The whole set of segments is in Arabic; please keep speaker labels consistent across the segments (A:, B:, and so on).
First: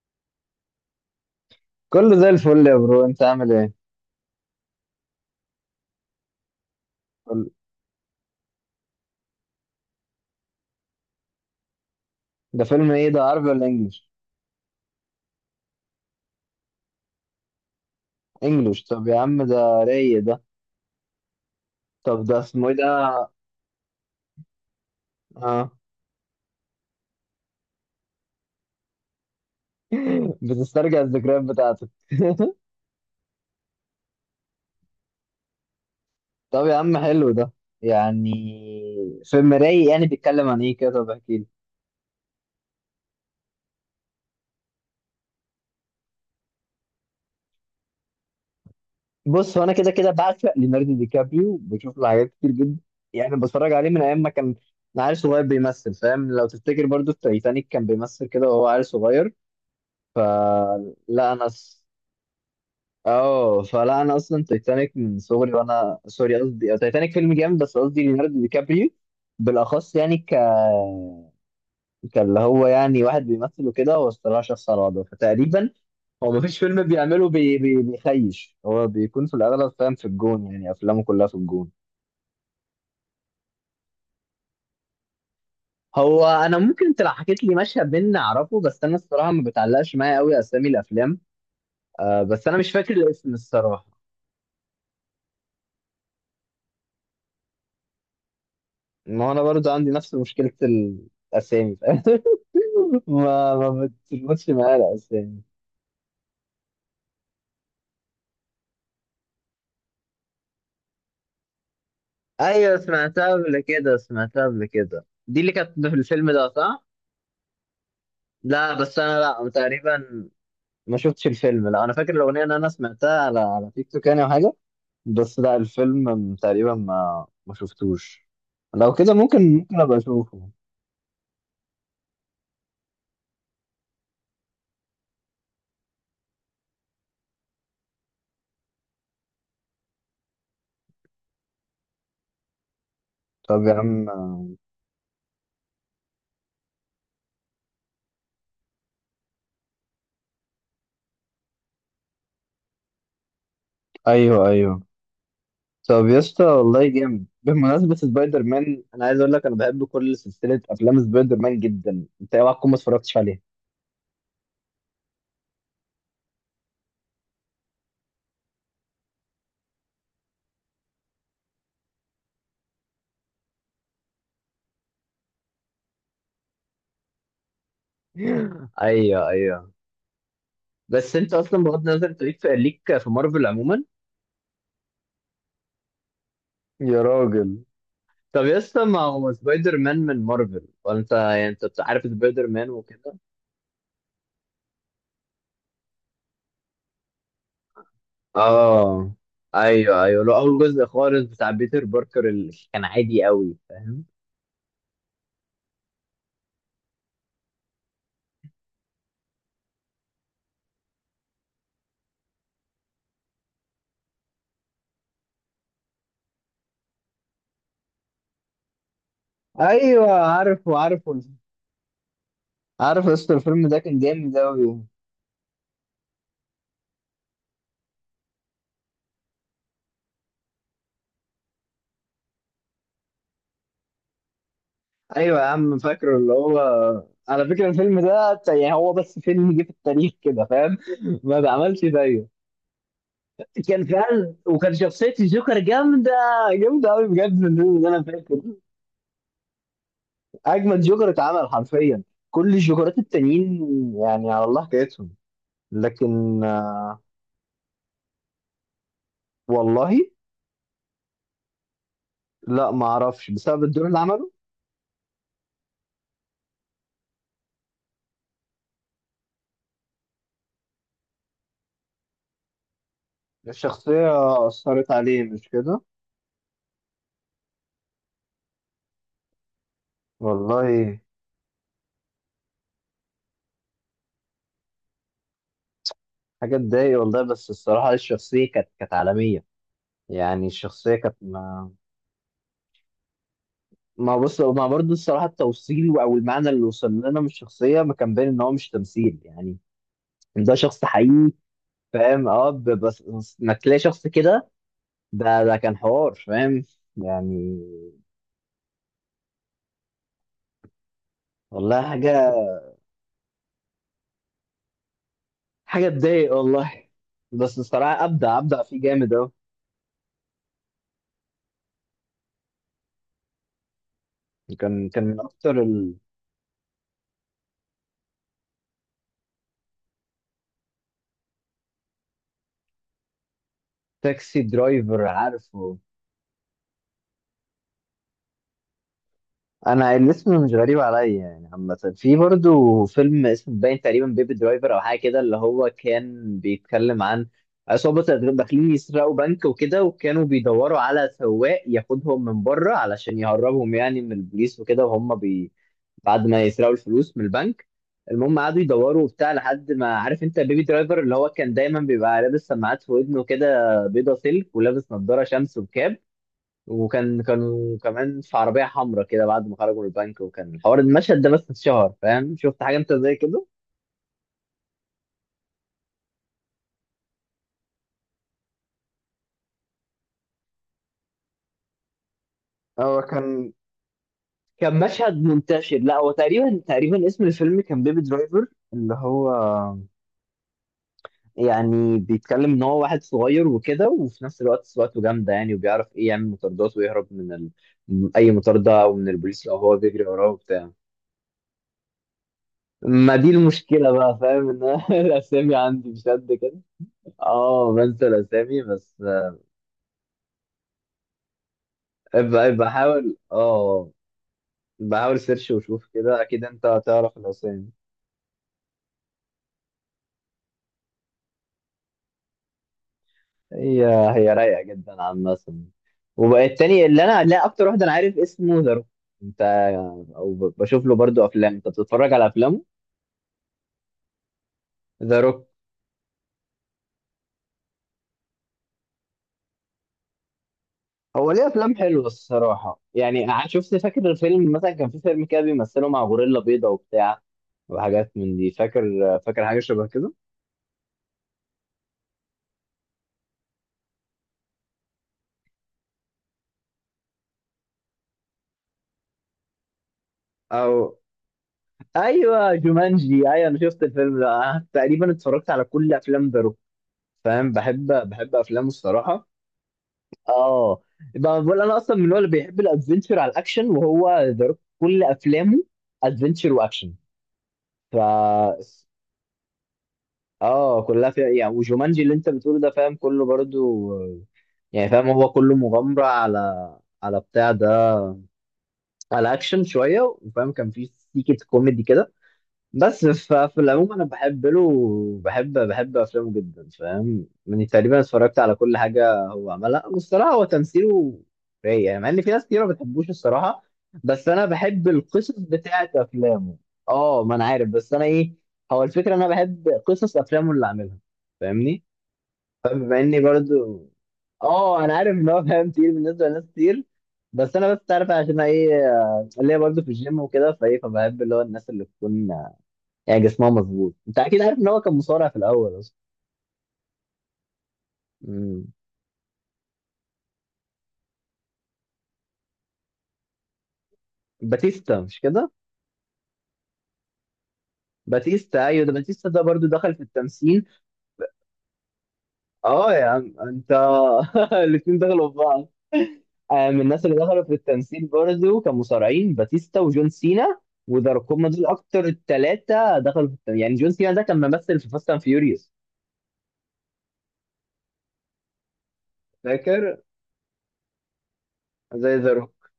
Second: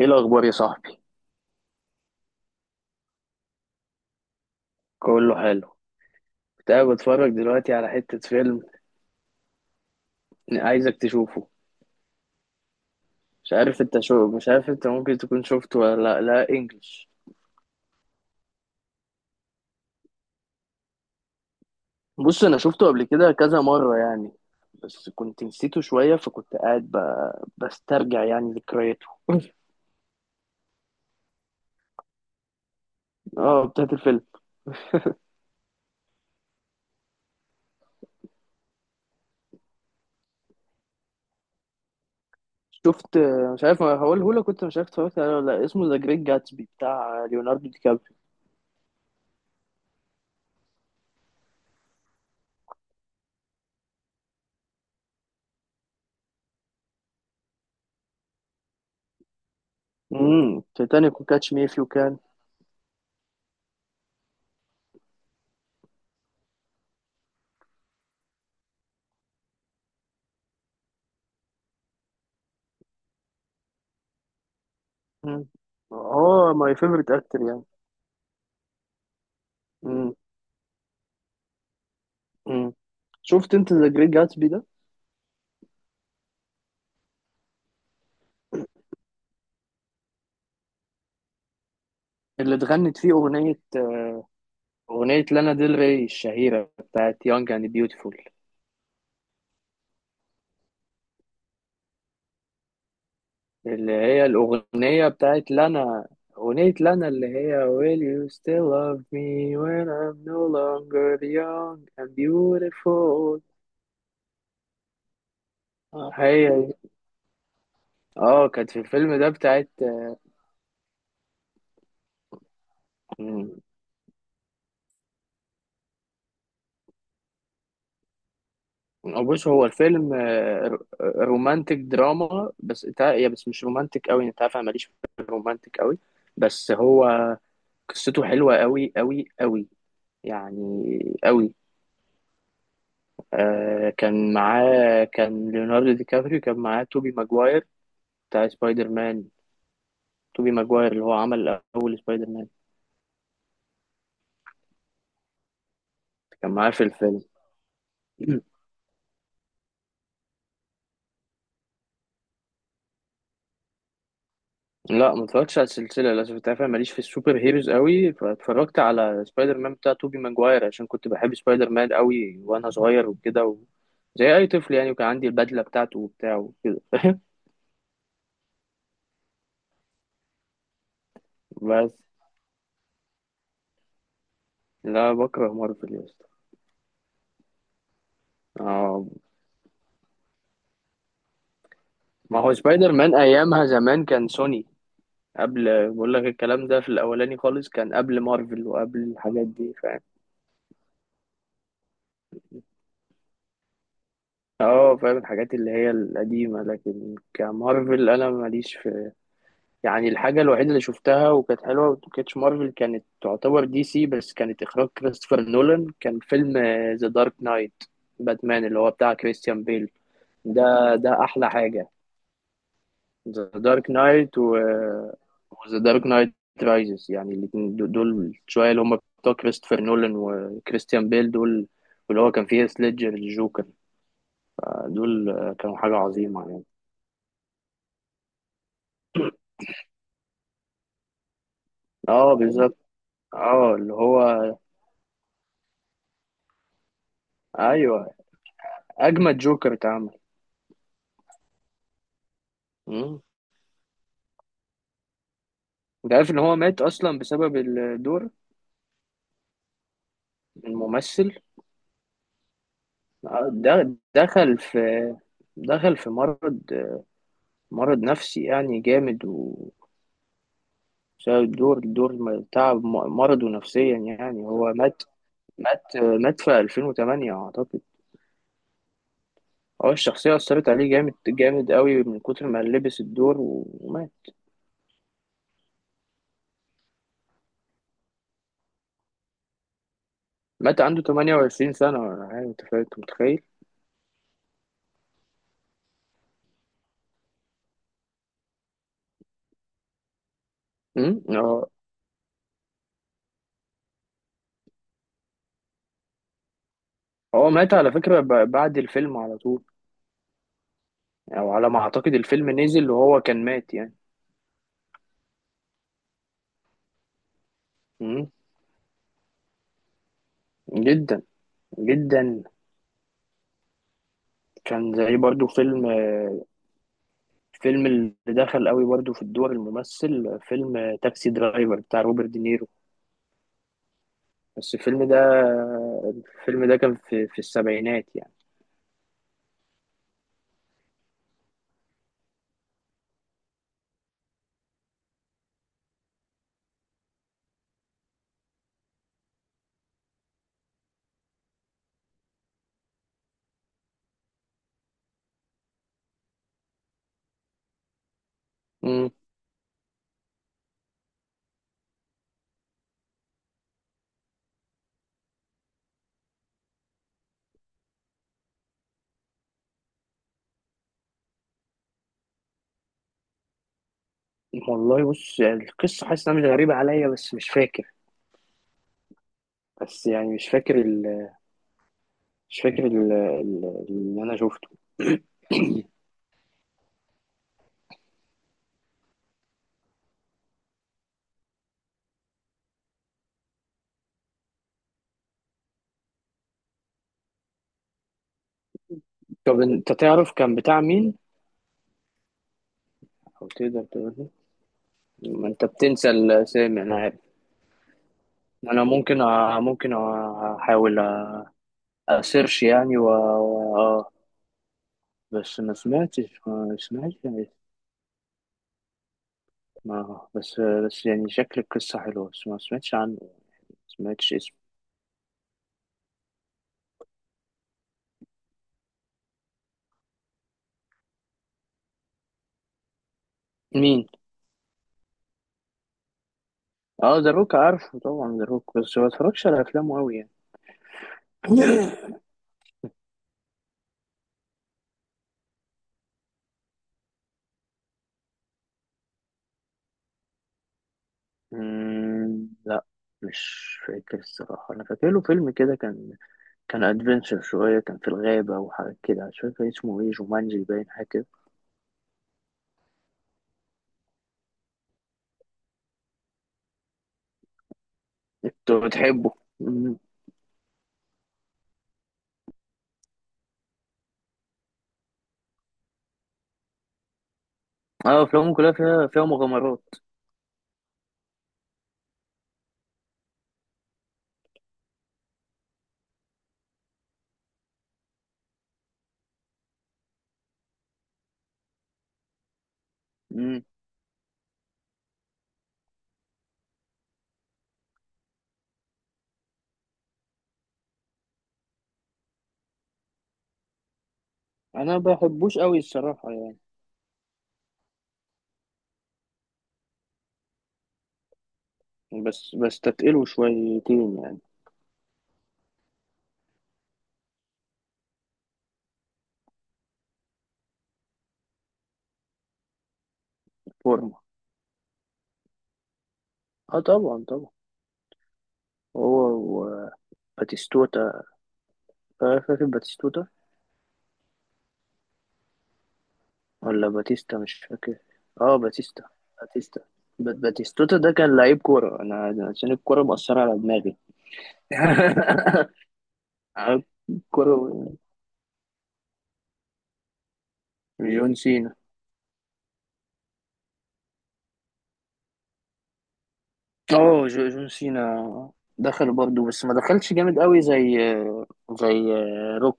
A: ايه الاخبار يا صاحبي؟
B: كله زي الفل يا برو، انت عامل ايه؟
A: كله حلو. كنت قاعد بتفرج
B: كل-
A: دلوقتي على حتة فيلم عايزك تشوفه.
B: ده فيلم ايه؟ ده عربي ولا انجلش؟
A: مش عارف، انت ممكن تكون شفته ولا لا، لا انجلش.
B: انجلش؟ طب يا عم ده رايق ده. طب ده
A: بص، انا
B: اسمه ايه
A: شفته قبل
B: ده؟
A: كده كذا مرة يعني، بس كنت
B: اه.
A: نسيته شوية، فكنت قاعد بسترجع يعني ذكرياته.
B: بتسترجع الذكريات بتاعتك.
A: اه، بتاعت الفيلم.
B: طب يا عم حلو ده، يعني فيلم رايق. يعني بيتكلم عن ايه كده؟ طب احكي لي.
A: شفت، مش عارف هقوله لك، كنت مش عارف اتفرجت عليه ولا لا. اسمه ذا جريت جاتسبي بتاع ليوناردو دي كابريو.
B: بص، هو انا كده كده بعشق ليوناردو دي كابريو، بشوف له حاجات كتير جدا. يعني بتفرج عليه من ايام ما كان عيل صغير بيمثل، فاهم؟ لو تفتكر برضو في تايتانيك كان بيمثل كده وهو عيل صغير.
A: تيتانيك
B: فلا انا
A: وكاتش مي اف يو كان.
B: اه، فلا انا اصلا تايتانيك من صغري، وانا سوري، قصدي تايتانيك فيلم جامد، بس قصدي ليوناردو دي كابريو بالاخص. يعني كاللي هو يعني واحد بيمثل وكده، هو الصراحه شخص على وضعه، فتقريبا هو
A: هو
B: مفيش
A: ماي
B: فيلم
A: فيفورت
B: بيعمله
A: اكتر يعني.
B: بيخيش. هو بيكون في الاغلب فاهم في الجون، يعني افلامه كلها في الجون.
A: امم شفت انت ذا جريت جاتسبي ده؟
B: هو انا ممكن انت لو حكيت لي مشهد منه اعرفه، بس انا الصراحه ما بتعلقش معايا قوي اسامي الافلام. آه، بس
A: اللي
B: انا مش فاكر
A: اتغنت فيه
B: الاسم الصراحه.
A: اغنيه لانا ديل ري الشهيره بتاعت يونج اند بيوتيفول.
B: ما هو انا برضو عندي نفس مشكله الاسامي. ما
A: اللي هي
B: بتربطش معايا
A: الاغنيه
B: الاسامي.
A: بتاعت لانا، اغنيه لانا اللي هي Will you still love me when I'm no longer young and
B: ايوه، سمعتها
A: beautiful.
B: قبل كده، سمعتها قبل كده، دي اللي كانت في الفيلم ده
A: هي
B: صح؟
A: دي. اه، كانت
B: لا
A: في
B: بس
A: الفيلم
B: انا،
A: ده
B: لا
A: بتاعت.
B: تقريبا ما شفتش الفيلم. لا انا فاكر الاغنيه ان انا سمعتها على
A: مم.
B: على تيك توك يعني، او حاجه. بس لا الفيلم تقريبا ما شفتوش. لو كده
A: بص،
B: ممكن،
A: هو
B: ممكن ابقى
A: الفيلم
B: اشوفه.
A: رومانتك دراما، بس يا بس مش رومانتك قوي، انت عارف انا ماليش في الرومانتك قوي. بس هو قصته حلوة قوي قوي قوي، يعني قوي.
B: طب يا
A: كان
B: عم.
A: معاه، كان ليوناردو دي كابريو كان معاه توبي ماجواير، بتاع سبايدر مان. توبي ماجواير اللي هو عمل أول سبايدر مان.
B: ايوه ايوه. طب يا اسطى
A: كان معاه في
B: والله جامد.
A: الفيلم.
B: بمناسبه سبايدر مان، انا عايز اقول لك انا بحب كل سلسله افلام سبايدر مان جدا. انت إيه، اوعى تكون ما اتفرجتش عليها.
A: لا، ما اتفرجتش على السلسلة للأسف. انت عارف أنا ماليش في السوبر هيروز قوي، فاتفرجت على سبايدر مان بتاع توبي ماجواير عشان كنت بحب سبايدر مان قوي وأنا صغير وكده و... زي أي طفل يعني، وكان عندي البدلة بتاعته وبتاع وكده.
B: ايوه ايوه. بس انت اصلا بغض
A: بس
B: النظر، انت ليك في، ليك في مارفل عموما؟
A: لا، بكره مارفل يا اسطى.
B: يا راجل، طب يا اسطى ما
A: آه.
B: هو سبايدر مان من مارفل، وانت يعني انت عارف
A: ما
B: سبايدر
A: هو
B: مان
A: سبايدر مان
B: وكده.
A: ايامها زمان كان سوني، قبل، بقول لك الكلام ده في الاولاني خالص، كان قبل مارفل وقبل
B: اه.
A: الحاجات دي، فاهم.
B: ايوه ايوه، لو اول جزء خالص بتاع بيتر باركر اللي كان عادي قوي، فاهم.
A: اه، فاهم الحاجات اللي هي القديمة، لكن كمارفل انا ماليش في يعني. الحاجة الوحيدة اللي شفتها وكانت حلوة وكانتش مارفل، كانت تعتبر دي سي، بس كانت اخراج كريستوفر نولان، كان فيلم ذا دارك نايت، باتمان اللي هو بتاع كريستيان بيل.
B: ايوه عارفه
A: ده
B: عارفه.
A: ده احلى حاجة.
B: عارف يا اسطى
A: ذا
B: الفيلم ده
A: دارك
B: كان
A: نايت
B: جامد
A: و
B: اوي.
A: ذا دارك نايت رايزز، يعني الاتنين دول، شوية اللي هم بتوع كريستوفر نولان وكريستيان بيل دول، واللي هو كان فيه سليدجر الجوكر دول،
B: ايوه يا
A: كانوا
B: عم،
A: حاجة
B: فاكره اللي
A: عظيمة
B: هو.
A: يعني.
B: على فكره الفيلم ده يعني هو بس فيلم جه في التاريخ كده، فاهم؟ ما بعملش
A: اه،
B: زيه.
A: بالظبط. اه،
B: كان
A: اللي هو،
B: فعلا، وكان شخصية الجوكر جامدة، جامدة أوي بجد، من الفيلم اللي أنا
A: ايوه،
B: فاكر.
A: اجمد جوكر اتعمل.
B: أجمد جوكر اتعمل حرفيا، كل الجوكرات
A: مم.
B: التانيين يعني على الله حكايتهم.
A: انت عارف ان
B: لكن
A: هو مات
B: آه،
A: اصلا بسبب الدور،
B: والله؟
A: الممثل؟
B: لا ما أعرفش. بسبب الدور
A: ده
B: اللي عمله؟
A: دخل في، دخل في مرض مرض نفسي يعني جامد، بسبب الدور، تعب، مرضه نفسيا يعني،
B: الشخصية
A: هو
B: أثرت
A: مات.
B: عليه، مش كده؟
A: مات في 2008 أعتقد. هو الشخصية أثرت عليه
B: والله
A: جامد جامد قوي من كتر ما لبس الدور، ومات.
B: حاجة تضايق والله. بس الصراحة الشخصية كانت، كانت عالمية. يعني
A: مات
B: الشخصية
A: عنده
B: كانت ما.
A: 28 سنة ولا حاجة. أنت أنت متخيل؟
B: ما بص، ما برضه الصراحة التوصيل أو المعنى اللي وصل لنا من الشخصية ما كان باين إن هو مش تمثيل، يعني ده شخص
A: أمم؟
B: حقيقي، فاهم؟ اه، بس انك تلاقي شخص كده، ده ده كان حوار، فاهم
A: هو
B: يعني.
A: مات على فكرة، بعد الفيلم على طول، أو على ما
B: والله
A: أعتقد
B: حاجه،
A: الفيلم نزل وهو كان مات يعني.
B: حاجه تضايق والله. بس الصراحه
A: أمم؟
B: ابدع، ابدع فيه جامد اهو.
A: جدا جدا.
B: كان
A: كان
B: كان
A: زي
B: من
A: برضو
B: اكتر.
A: فيلم، اللي دخل قوي برضو في الدور الممثل، فيلم تاكسي درايفر بتاع روبرت دينيرو.
B: التاكسي
A: بس الفيلم
B: درايفر
A: ده،
B: عارفه.
A: كان في السبعينات يعني.
B: انا الاسم مش غريب عليا يعني عامه. في برضو فيلم اسمه باين تقريبا بيبي درايفر او حاجه كده، اللي هو كان بيتكلم عن عصابه داخلين يسرقوا بنك وكده، وكانوا بيدوروا على سواق ياخدهم من بره علشان يهربهم يعني من البوليس وكده، وهم بعد ما يسرقوا الفلوس من البنك. المهم قعدوا يدوروا
A: امم
B: وبتاع، لحد ما، عارف انت بيبي درايفر اللي هو كان دايما بيبقى لابس سماعات في ودنه كده، بيضه سلك، ولابس نضاره شمس وكاب. وكان، كانوا كمان في عربية حمراء كده بعد ما خرجوا من البنك، وكان الحوار المشهد ده بس اتشهر، فاهم؟ شفت حاجة انت زي كده؟
A: والله، بص يعني القصة حاسس انها مش غريبة عليا، بس مش فاكر، بس يعني مش فاكر
B: هو كان،
A: اللي انا شفته.
B: كان مشهد منتشر. لا هو تقريبا، تقريبا اسم الفيلم كان بيبي درايفر، اللي هو يعني بيتكلم ان هو واحد صغير وكده، وفي نفس الوقت سواقته جامده يعني، وبيعرف ايه يعمل مطاردات ويهرب من اي مطارده او من البوليس لو
A: طب
B: هو
A: انت
B: بيجري وراه
A: تعرف كان
B: وبتاع.
A: بتاع مين،
B: ما دي
A: او تقدر
B: المشكله
A: تقول
B: بقى،
A: لي؟
B: فاهم، ان أنا
A: ما
B: الاسامي
A: انت
B: عندي مش
A: بتنسى
B: قد كده.
A: الاسامي انا عارف.
B: اه، بنسى الاسامي
A: انا
B: بس.
A: احاول
B: ابقى
A: اسيرش
B: ابقى
A: يعني و...
B: حاول.
A: و...
B: اه
A: اه
B: بحاول سيرش
A: بس
B: وشوف كده، اكيد انت
A: ما
B: هتعرف
A: سمعتش يعني،
B: الاسامي.
A: ما بس، بس يعني شكل القصة حلوة، بس ما سمعتش عنه، ما
B: هي،
A: سمعتش
B: هي
A: اسمه.
B: رايقه جدا عامه. وبقى التاني اللي انا، لا اكتر واحد انا عارف اسمه ذا روك. انت، او بشوف له برضو افلام. انت بتتفرج على افلامه؟
A: مين؟
B: ذا روك.
A: اه، ذا روك، عارفه طبعا ذا روك، بس ما بتفرجش على افلامه قوي يعني.
B: هو ليه افلام حلوه الصراحه، يعني شفت فاكر الفيلم مثلا كان في فيلم كده بيمثله مع غوريلا بيضه وبتاع، وحاجات من دي. فاكر؟ فاكر حاجه شبه كده؟
A: مم، لا. مش فاكر الصراحه، انا فاكر له فيلم كده، كان ادفنشر شويه، كان في الغابه وحاجات كده، مش فاكر اسمه ايه، جومانجي باين
B: او،
A: حاجه كده.
B: ايوه جومانجي، ايوه انا شفت الفيلم ده. أنا تقريبا اتفرجت على كل افلام ذا روك، فاهم؟ بحب، بحب افلامه
A: انت
B: الصراحه.
A: بتحبه؟ مم.
B: اه. بقى بقول انا اصلا من النوع اللي بيحب الادفنتشر على الاكشن، وهو ذا روك كل افلامه ادفنتشر واكشن. ف
A: اه، افلامه كلها فيها مغامرات.
B: اه كلها فيها يعني. وجومانجي اللي انت بتقوله ده، فاهم، كله برضو يعني، فاهم، هو كله مغامره، على على بتاع ده، على اكشن شويه، وفاهم كان فيه سيكه كوميدي كده. بس في
A: مم.
B: العموم انا بحب له. بحب، بحب افلامه جدا، فاهم، يعني تقريبا اتفرجت على كل حاجه هو عملها. والصراحه هو تمثيله رايق، يعني مع ان في ناس كتير ما بتحبوش الصراحه، بس انا بحب
A: انا ما
B: القصص
A: بحبوش قوي
B: بتاعت
A: الصراحه
B: افلامه.
A: يعني،
B: اه، ما انا عارف، بس انا ايه، هو الفكره انا بحب قصص افلامه اللي عاملها، فاهمني؟
A: بس
B: فبما اني
A: بستتقله
B: برضو،
A: شويتين يعني.
B: اه انا عارف ان هو فاهم كتير بالنسبه لناس كتير، بس انا بس عارف عشان ايه. آه، اللي هي برضه في الجيم وكده، فايه فبحب اللي هو الناس اللي تكون يعني جسمها مظبوط.
A: فورمه؟
B: انت اكيد عارف ان هو كان مصارع في الاول اصلا.
A: اه، طبعا طبعا.
B: امم.
A: هو و- باتيستوتا، آه، فاكر باتيستوتا
B: باتيستا مش كده؟
A: ولا باتيستا، مش فاكر. اه،
B: باتيستا، ايوه ده
A: باتيستا،
B: باتيستا، ده برضو
A: باتيستا،
B: دخل في التمثيل.
A: باتيستوتا ده كان لعيب كورة، أنا عشان
B: اه
A: الكورة
B: يا عم
A: مأثرة على
B: انت
A: دماغي.
B: الاتنين دخلوا في بعض. آه، من
A: عارف،
B: الناس اللي دخلوا في
A: الكورة.
B: التمثيل برضو كان مصارعين، باتيستا وجون سينا وذا روك،
A: جون
B: هما دول
A: سينا،
B: اكتر التلاتة دخلوا في التمثيل. يعني جون سينا ده كان ممثل في فاست اند فيوريوس.
A: اه، جون سينا دخل برضه، بس ما
B: فاكر.
A: دخلش جامد قوي، زي
B: زي ذا روك.
A: روك.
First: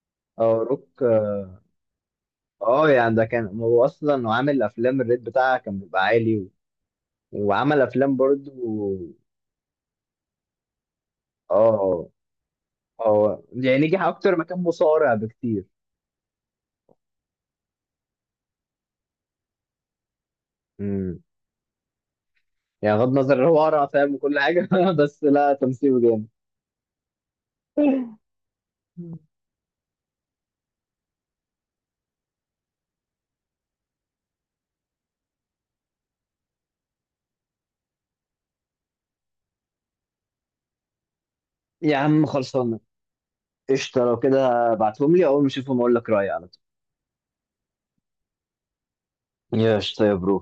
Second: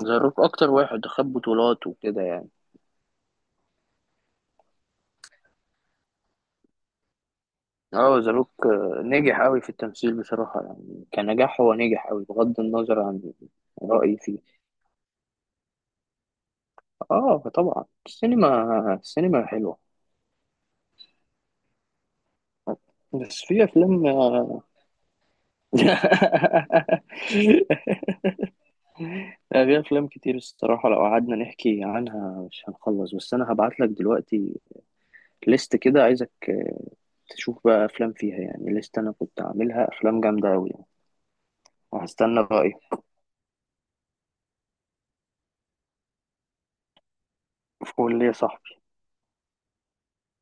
A: زي روك
B: اه
A: أكتر
B: روك.
A: واحد خد بطولات وكده يعني.
B: اه يعني ده كان، هو اصلا عامل افلام الريت بتاعها كان بيبقى عالي، وعمل افلام
A: اه، ذا روك
B: برضو.
A: نجح قوي في التمثيل بصراحة، يعني كنجاح هو نجح
B: اه.
A: قوي بغض النظر عن
B: هو يعني نجح
A: رأيي
B: اكتر
A: فيه.
B: ما كان مصارع بكتير.
A: اه، طبعا، السينما، حلوة،
B: امم. يعني بغض النظر إن
A: بس
B: هو
A: في
B: قرع،
A: افلام.
B: فاهم، وكل حاجه بس لا تمثيله جامد.
A: في افلام كتير الصراحه، لو قعدنا نحكي عنها مش هنخلص، بس انا هبعت لك دلوقتي ليست كده، عايزك تشوف بقى افلام فيها يعني، ليست انا كنت عاملها افلام جامده قوي يعني،
B: يا عم
A: وهستنى رايك.
B: خلصانه. قشطه لو كده ابعتهم لي، اول ما اشوفهم اقول لك رايي على طول.
A: قول لي يا صاحبي.
B: يا قشطه يا برو.